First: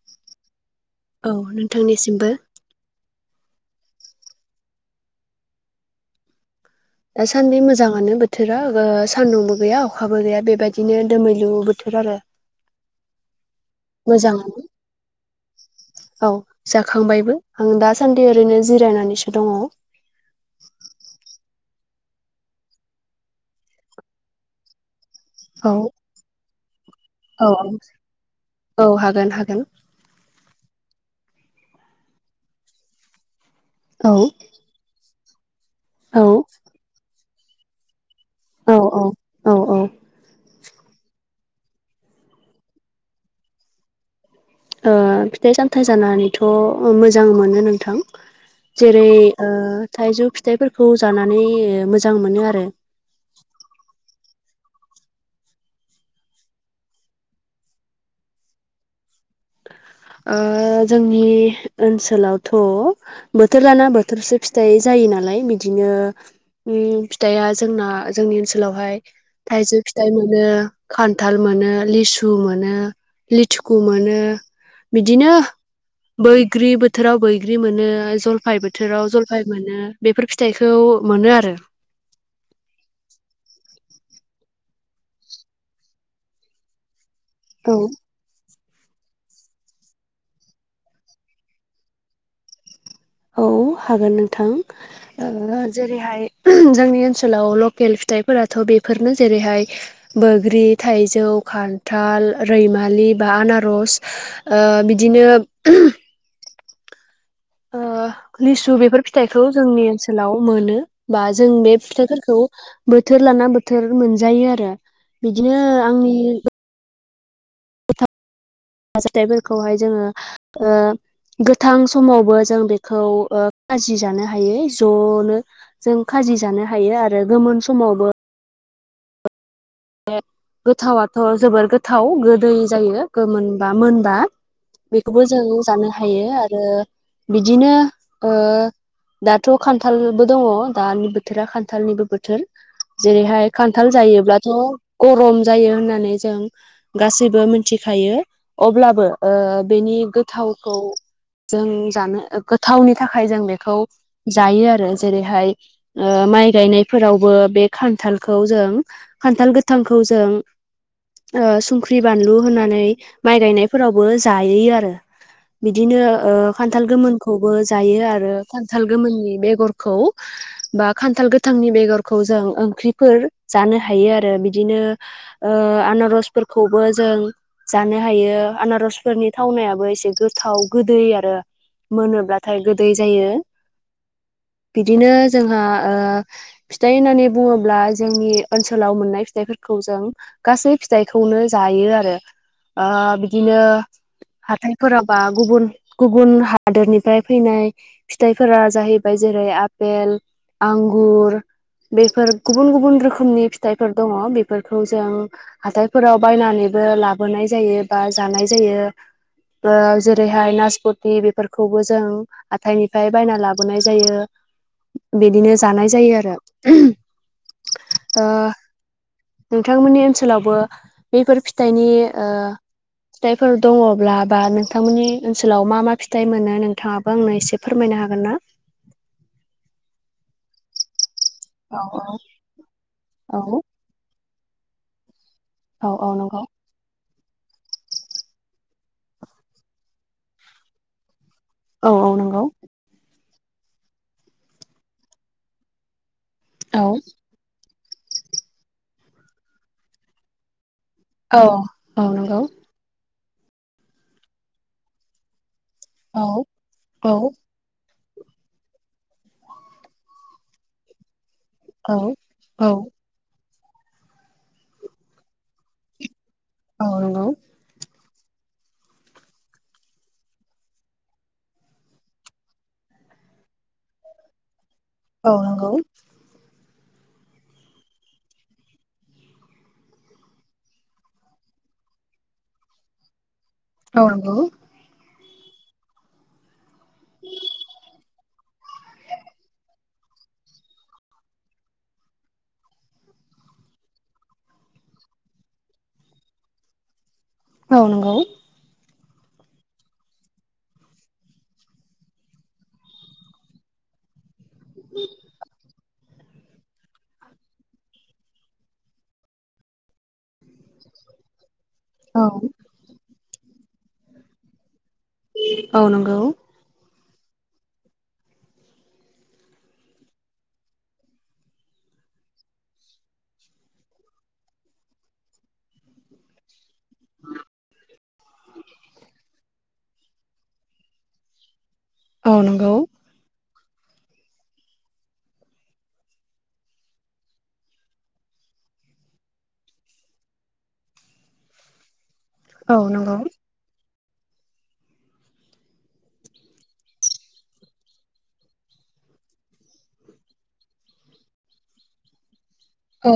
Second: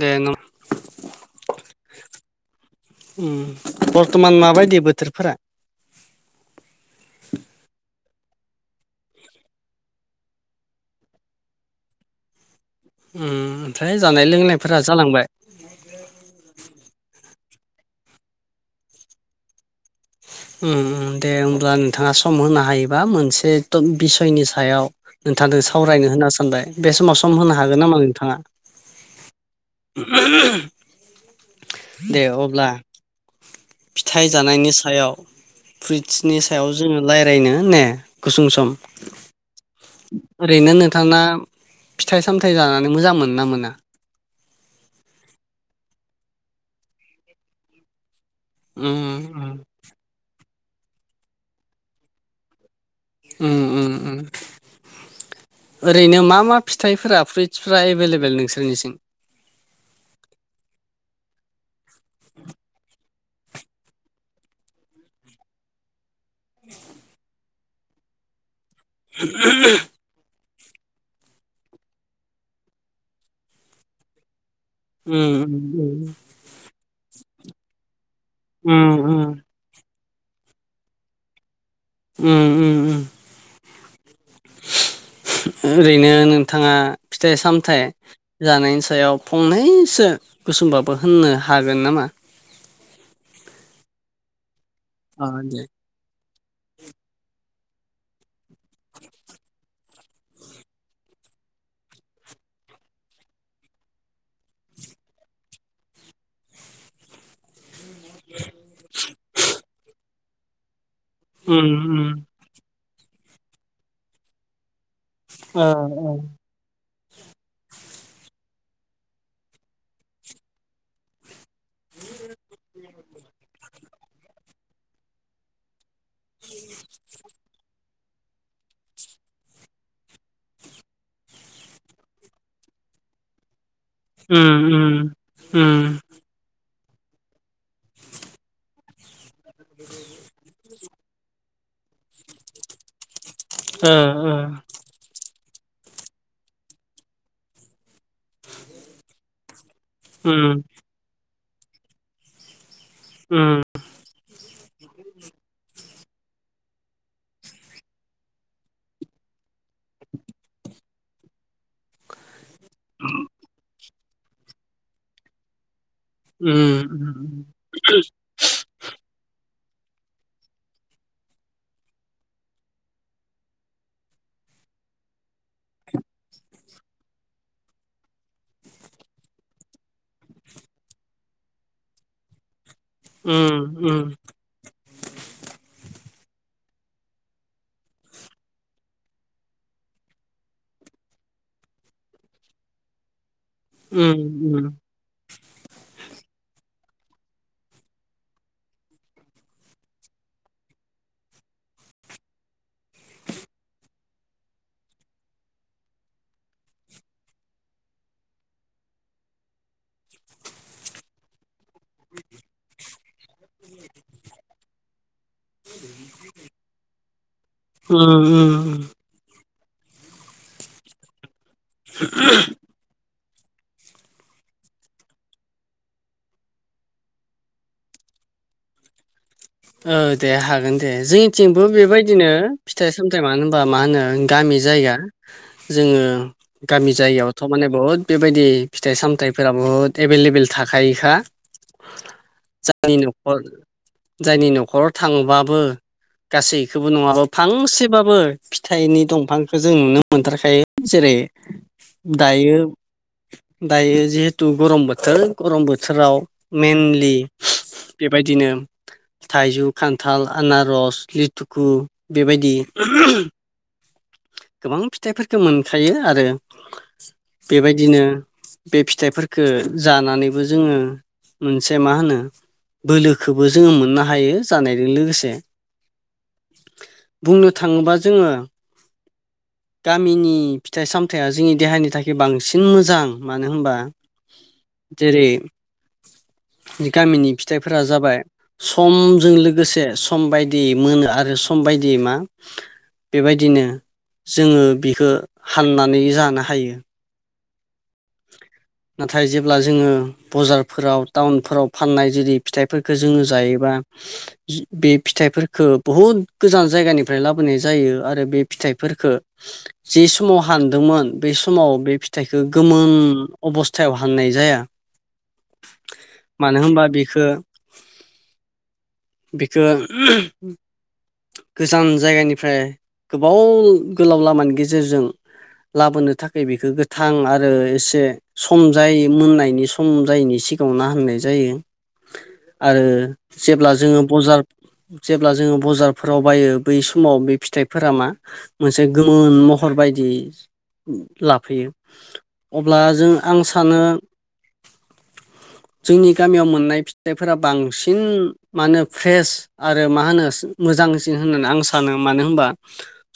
दे नों औ नोंथांनिसिमबो। उम बरथ'मान माबायदि बोथोरफोरा? दासान्दि मोजाङानो बोथोरा ओ सान्दुंबो गैया अखाबो गैया बेबायदिनो दोमैलु बोथोर आरो [inaudible] ओम ओमफ्राय जानाय मोजाङानो लोंनायफोरा जालांबाय औ जाखांबायबो आं दासान्दि ओरैनो जिरायनानैसो दङ। उम उम दे होमब्ला नोंथाङा सम होनो हायोबा मोनसे थ बिसयनि सायाव नोंथांजों सावरायनो होनना सानबाय बे समाव सम औ होनो हागोन नामा नोंथाङा? औ हागोन हागोन दे अब्ला औ फिथाइ जानायनि सायाव औ फ्रिसनि सायाव जोङो रायज्लायनो ने गुसुं सम औ औ औ ओ ओरैनो नोंथाङा फिथाइ सामथायाइ जानानै मोजां मोनो ना मोना? ओ फिथाइ सामथाइ जानानैथ' मोजां मोनो नोंथां। जेरै उम ओ थाइजौ फिथाइफोरखौ जानानै ओ मोजां मोनो आरो उम उम उम। ओरैनो मा मा फिथाइफोरा फ्रुइट्सफोरा एभेलेबल नोंसोरनिथिं? ओ जोंनि ओनसोलावथ' बोथोर लाना बोथोरसो फिथाइ जायो नालाय बिदिनो ओम फिथाइआ जोंना जोंनि ओनसोलावहाय थाइजौ फि थाय मोनो खान्थाल मोनो लिसु मोनो लिथिखु मोनो। बिदिनो उम उम उम बैग्रि बो थोराव बैग्रि मोनो जलफाइ उम बोथोराव जलफाय मोनो बेफोर फिथाइखौ मोनो आरो उम उम उम ओरैनो नोंथाङा फिथाइ औ सामथाइ जानायनि सायाव फंनैसो गुसुंबाबो होननो हागोन नामा। औ हागोन नोंथां‌ अ ओ दे जेरैहाय जोंनि ओनसोलाव लकेल फिथाइफोराथ' बेफोरनो जेरैहाय बैग्रि थाइजौ खान्थाल रैमालि बा आनारस ओ बिदिनो ओ लिसु बेफोर फिथाइखौ जोंनि ओनसोलाव मोनो बा जों उम बे उम फिथाइफोरखौ बोथोर लाना बोथोर मोनजायो आरो बिदिनो ओ ओ आंनि [unintelligible] फिथाय फोरखौ जोङो ओ गोथां समावबो जों बेखौ ओ खाजि जानो हायो ज'नो। जों खाजि जानो हायो आरो गोमोन समावबो। बे गोथावाथ' जबोर गोथाव गोदै जायो गोमोनबा मोनो। बा उम उम बेखौ जों जानो उम हायो आरो बिदिनो। दाथ' खान्थालबो दङ दानि बोथोरा खान्थालनिबो बोथोर। जेरैहाय खान्थाल ओ ओ जायोब्ला। गरम जाय। अब्लाबो ओ बेनि उम उम गोथावखौ जों जानो। गोथावनि थाखाय जों बेखौ जायो आरो जेरैहाय ओ माइ गायनायफोरावबो बे खान्थालखौ जों खान्थाल गोथांखौ जों ओ संख्रि बानलु होनानै माइ गायनाय फोरावबो जायो आरो बिदिनो ओ उम खान्थाल गोमोनखौबो जायो आरो खान्थाल गोमोननि बेगरखौ बा खान्थाल गोथांनि बेगरखौ जों ओंख्रिफोर जानो हायो आरो बिदिनो ओ आनारसफोरखौबो जों जानो हायो आनारसफोरनि थावनायाबो एसे गोथाव गोदै आरो मोनोब्लाथाय गोदै जायो उम उम बिदिनो जोंहा फिथाइ होननानै बुङोब्ला जोंनि ओनसोलाव मोननाय फिथाइफोरखौ जों गासै फिथाइखौनो जायो आरो बिदिनो उम उम हाथायफोराव बा गुबुन गुबुन हादोरनिफ्राय फैनाय फिथाइफोरा जाहैबाय जेरै आपेल आंगुर बेफोर गुबुन गुबुन रोखोमनि फिथाइफोर दङ बेफोरखौ जों हाथायफोराव बायनानैबो लाबोनाय जायो बा जानाय जायो जेरैहाय नासपत दि बेफोरखौबो जों हाथाइनिफ्राय बायना लाबोनाय जायो बिदिनो जानाय जायो आरो ओ उ नोंथांमोननि ओनसोलावबो बेफोर फिथाइनि फिथाइफोर दङब्ला बा नोंथांमोननि ओनसोलाव मा मा फिथाइ मोनो नोंथाङाबो आंनो एसे फोरमायनो हागोन ना औ दे हागोन दे जोंनिथिंबो औ बेबायदिनो फिथाइ सामथायाइ औ मानो होनबा मा होनो गामि जायगा औ जोङो औ नंगौ गामि जायगायावथ' माने बहुद बेबायदि फिथाइ सामथाइफोरा बुहुत एभेलेबल थाखायोखा औ औ नंगौ जायनि न'खराव थाङोबाबो औ गासैखौबो नङाबा फांसेबाबो फिथाइनि दंफांखौो जों नुनो मोनथारखायो जेरै औ औ नंगौ दायो दायो जिहेथु गरम बोथोर गरम बोथोराव औ औ मेनलि बेबायदिनो थाइजौ खान्थाल आनारस लिथुखु औ बेबायदि औ गोबां फिथाइफोरखौ मोनखायो आरो औ नंगौ बेबायदिनो बे फिथाइफोरख जानानैबो जोङो मोनसे मा होनो बोलोखौबो जोङो मोननो हायो जानायजों लोगोसे औ नंगौ बुंनो थाङोब्ला जोङो गामिनि फिथाइ सामथायाइया जोंनि देहानि थाखाय बांसिन मोजां मानो होनबा औ जेरै गामिनि फिथाइफोरा जाबाय समजों लोगोसे सम बायदि मोनो आरो सम बायदिय मा बेबायदिनो जोङो बिखौो हाननानै जानो हायो औ नंगौ नाथाय जेब्ला जोङो बजारफोराव टाउनफोराव फाननाय जुदि फिथाइफोरखौ जोङो जायोबा बे फिथाइफोरखौ बहुद गोजान जायगानिफ्राय लाबोनाय जायो आरो बे फिथाइफोरफोरखौ जे समाव हानदोंमोन बे समाव बे औ फिथाइखो गोमोन अबस्थायाव हानाय जाया औ नंगौ मानो होनबा बिखौ बिखौ गोजान जायगानिफ्राय गोबाव गोलाव लामानि गेजेरजों लाबोनो थाखाय बेखौ गोथां आरो एसे सम जाय मोननायनि सम जायैनि सिगाङाव ना होननाय जायो औ नंगौ आरो जेब्ला जोङोार जेब्ला जोङो बजार फोराव बायो बै समाव बे फिथाइफोरा मा मोनसे गोमोन महर बायदि लाफैयो औ अब्ला जों नंगौ आं सानो जोंनि गामियाव मोननाय फिथाइफोरा बांसिन मा होनो फ्रेस आरो मा होनो मोजांसिन होननानै आं सानो मानो होनबा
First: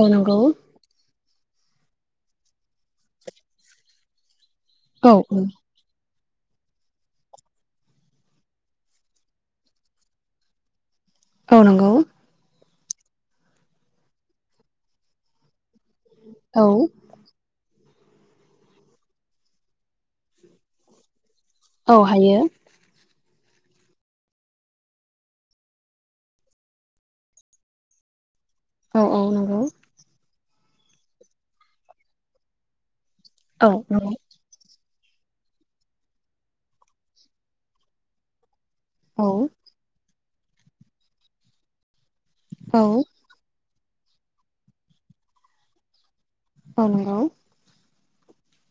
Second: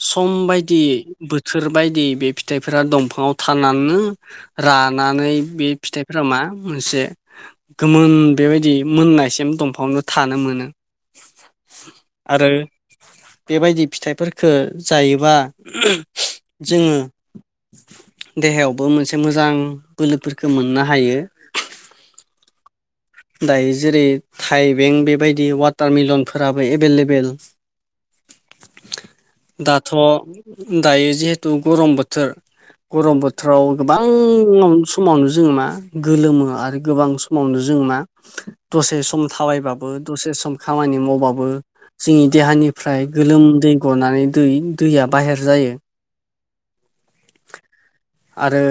औ सम नंगौ बायदि बोथोर बायदि बे फिथाइफोरा दंफाङाव थानानैनो औ रानानै बे फिथाइफोरा मा मोनसे गोमोन बेबायदि मोननायसिम दंफांनो थानो मोनो औ नंगौ आरो बेबायदि फिथाइफोरखौ जायोबा औ जोङो देहायावबो मोनसे मोजां बोलोफोरखौ मोननो हायो औ हायो दायो जेरै थाइबें बेबायदि वाटार मिलनफोराबो एभेलेबेल औ औ नंगौ दाथ' दायो जिहेथु गरम बोथोर गरम बोथोर बोथोराव औ नंगौ गोबां समावनो जोङो मा गोलोमो आरो गोबां समावनो जोङो मा दसे सम औ थाबायबाबो दसे सम खामानि मावबाबो जोंनि औ देहानिफ्राय गोलोमदै गरनानै दै दैया बाहेर जायो औ नंगौ आरो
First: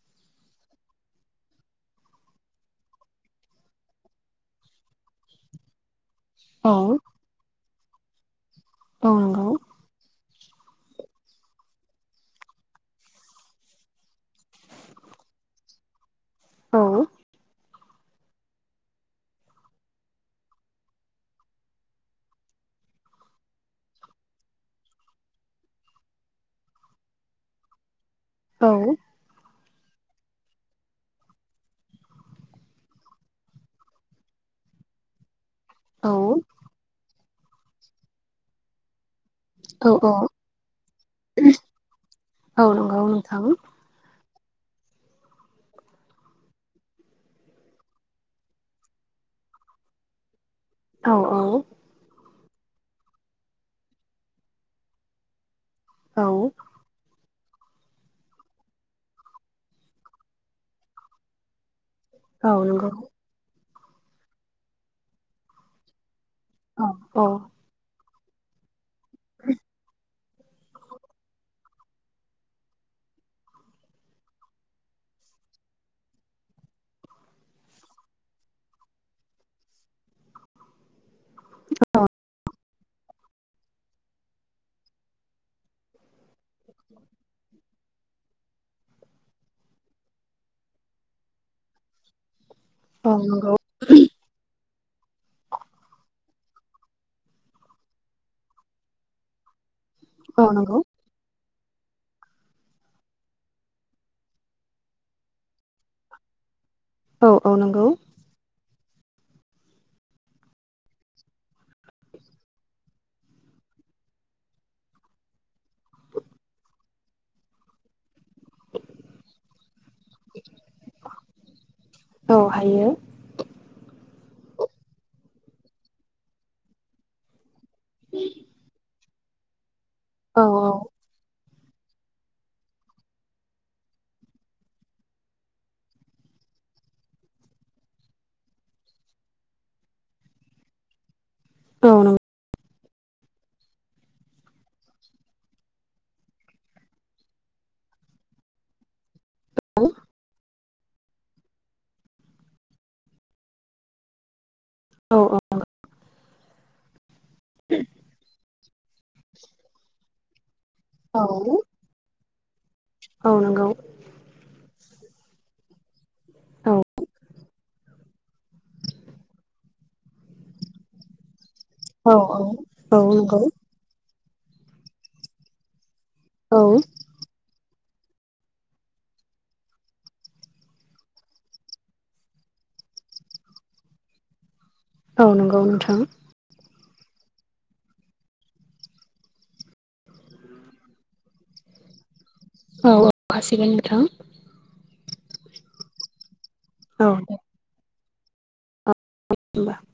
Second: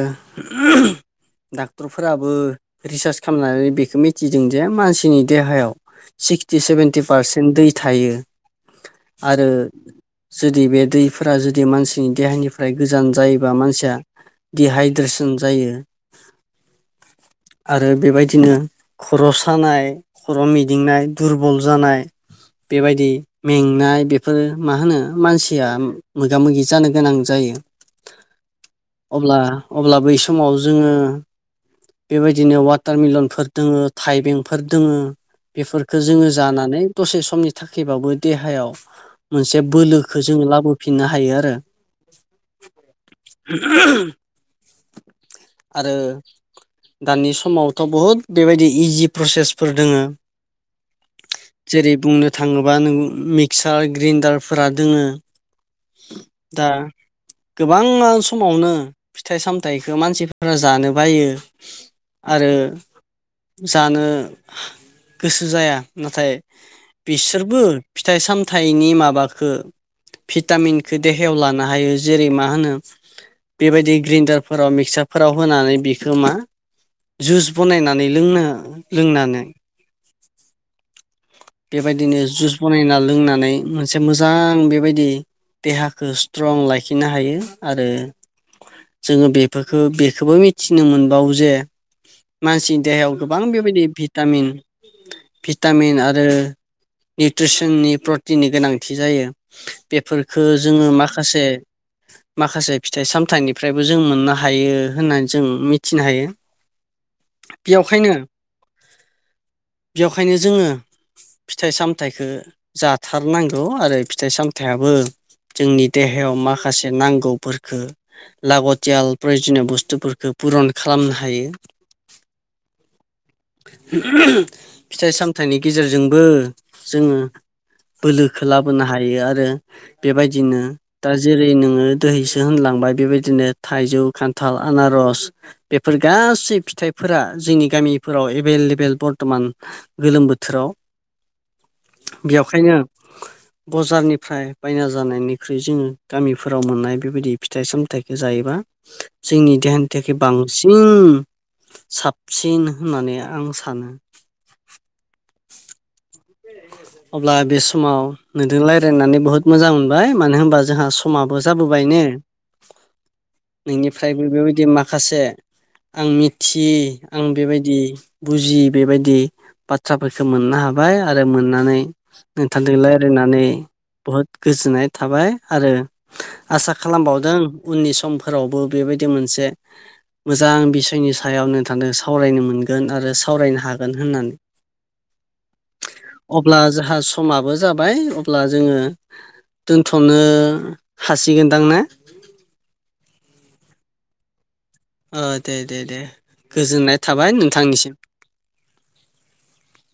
डाक्टरफोराबो रिसार्च खालामनानै बेखौ मिथि थिदों जे मानसिनि देहायाव सिक्सटि औ सेभेन्टि पारसेन्ट दै थायो औ नंगौ आरो जुदि बे दैफोरा जुदि मानसिनि देहानिफ्राय गोजान जायोबा मानसिया दिहाइद्रेसन जायो अ आरो बेबायदिनो खर' सानाय खर' मिदिंनाय दुरबल जानाय बेबायदि मेंनाय बेफोरो मा होनो मानसिया मोगा मोगि जानो गोनां जायो औ अब्ला अब्ला बै समाव जोङो बेबायदिनो वाटारमलनफोर दङो थाइबेंफोर दोङ बेफोरफोरखौ औ जोङो जानानै दसे समनि थाखायबाबो देहायाव मोनसे औ बोलोखौ औ जोङो लाबोफिननो हायो आरो औ नंगौ औ नोंथां आरो दानि समावथ' बहुद बेबायदि इजि प्रसेसफोर दोङो औ औ जेरै बुंनो थाङोब्ला नों मिक्सार ग्रेन्डारफोरा दोङो औ दा गोबां समावनो फिथाइ सामथायाइखौ मानसिफोरा जानो बायो आरो औ नंगौ जानो गोसो जाया नाथाय औ औ बिसोरबो फिथाइ सामथाइनि माबाखो भिटामिनखौ देहायाव लानो हायो जेरै मा होनो बेबायदि ग्रेन्न्दारफोराव मिक्सारफोराव होनानै बेखौ मा जुस बनायना नै लोङो लोंनानै बेबायदिनो जुस बनायना लोंनानै मोनसे मोजां बेबायदि देहाखौ स्ट्रं लाखिनो हायो आरो जोङो बेफोरखौ बेखौबो मिथिनो मोनबावो जे मानसि देहायाव औ गोबां नंगौ बेबायदि भिटामिन भिटामिन आरो आरो निउट्रिसननि प्रटिननि गोनांथि जायो बेफोरखौ औ नंगौ जोङो माखासे माखासे फिथाइ सामथाइनिफ्रायबो जों मोननो हायो होननानै जों मिथ थिनो हायो औ औ नंगौ बेयावखायनो बेयावखायनो जोङो फिथाइ सामथाइखो जाथारनांगौ आरो फिथाइ सामथाइयाबो जोंनि देहायाव माखासे नांगौफोरखो लागतियाल प्रयजनिय बुस्थुफोरखौ पुरन खालामनो हायो। औ हायो। फिथाइ सामथाइनि गेजेरजोंबो जोङो बोलोखो लाबोनो हायो आरो औ बेबायदिनो दा जेरै नोङो दैसो होनलांबाय बेबायदिनो थाइजौ खान्थाल आनारस। बेफोर गासै फिथाइफोरा जोंनि गामिफोराव एभेलेबेल बर्थ'मान। गोलोम बोथोराव। औ नं बेखायनो बजारनिफ्राय बायना जानायनिख्रुइ जोङो गामिफोराव मोननाय बेबायदि फिथाइ सामथायाइखौ जायोबा [inaudible] जोंनि देहानि थाखाय बांसिन साबसिन होननानै आं सानो। औ औ। [inaudible] अब्ला बे समाव नोंदों रायज्लायनानै बुहुत मोजां मोनबाय मानो होनबा जोंहा स औ समाबो जाबोबायनो। औ नंगौ। ओमफ्राय बेबायदि माखासे आं औ मिथियै आं बेबायदि बुजियि बेबायदि बाथ्राफोरखौ मोननो हाबाय आरो मोननानै औ औ औ नोंथांजों नंगौ औ रायलायनानै बहुद गोजोननाय थाबाय आरो आसा खालामबावदों उननि समफोरावबो बेबायदि मोनसे मोजां बिसयनि सायाव नोंथांदों सावरायनो मोनगोन आरो सावरायनो हागोन होननानै। औ नंगौ नोंथां। अब्ला जोंहा समाबो जाबाय अब्ला जोङो दोनथ'नो हासिगोनदां ने औ औ हासिगोन नोंथां। अ दे दे दे गोजोननाय औ थाबाय दे नोंथांनिसिम। [unintelligible]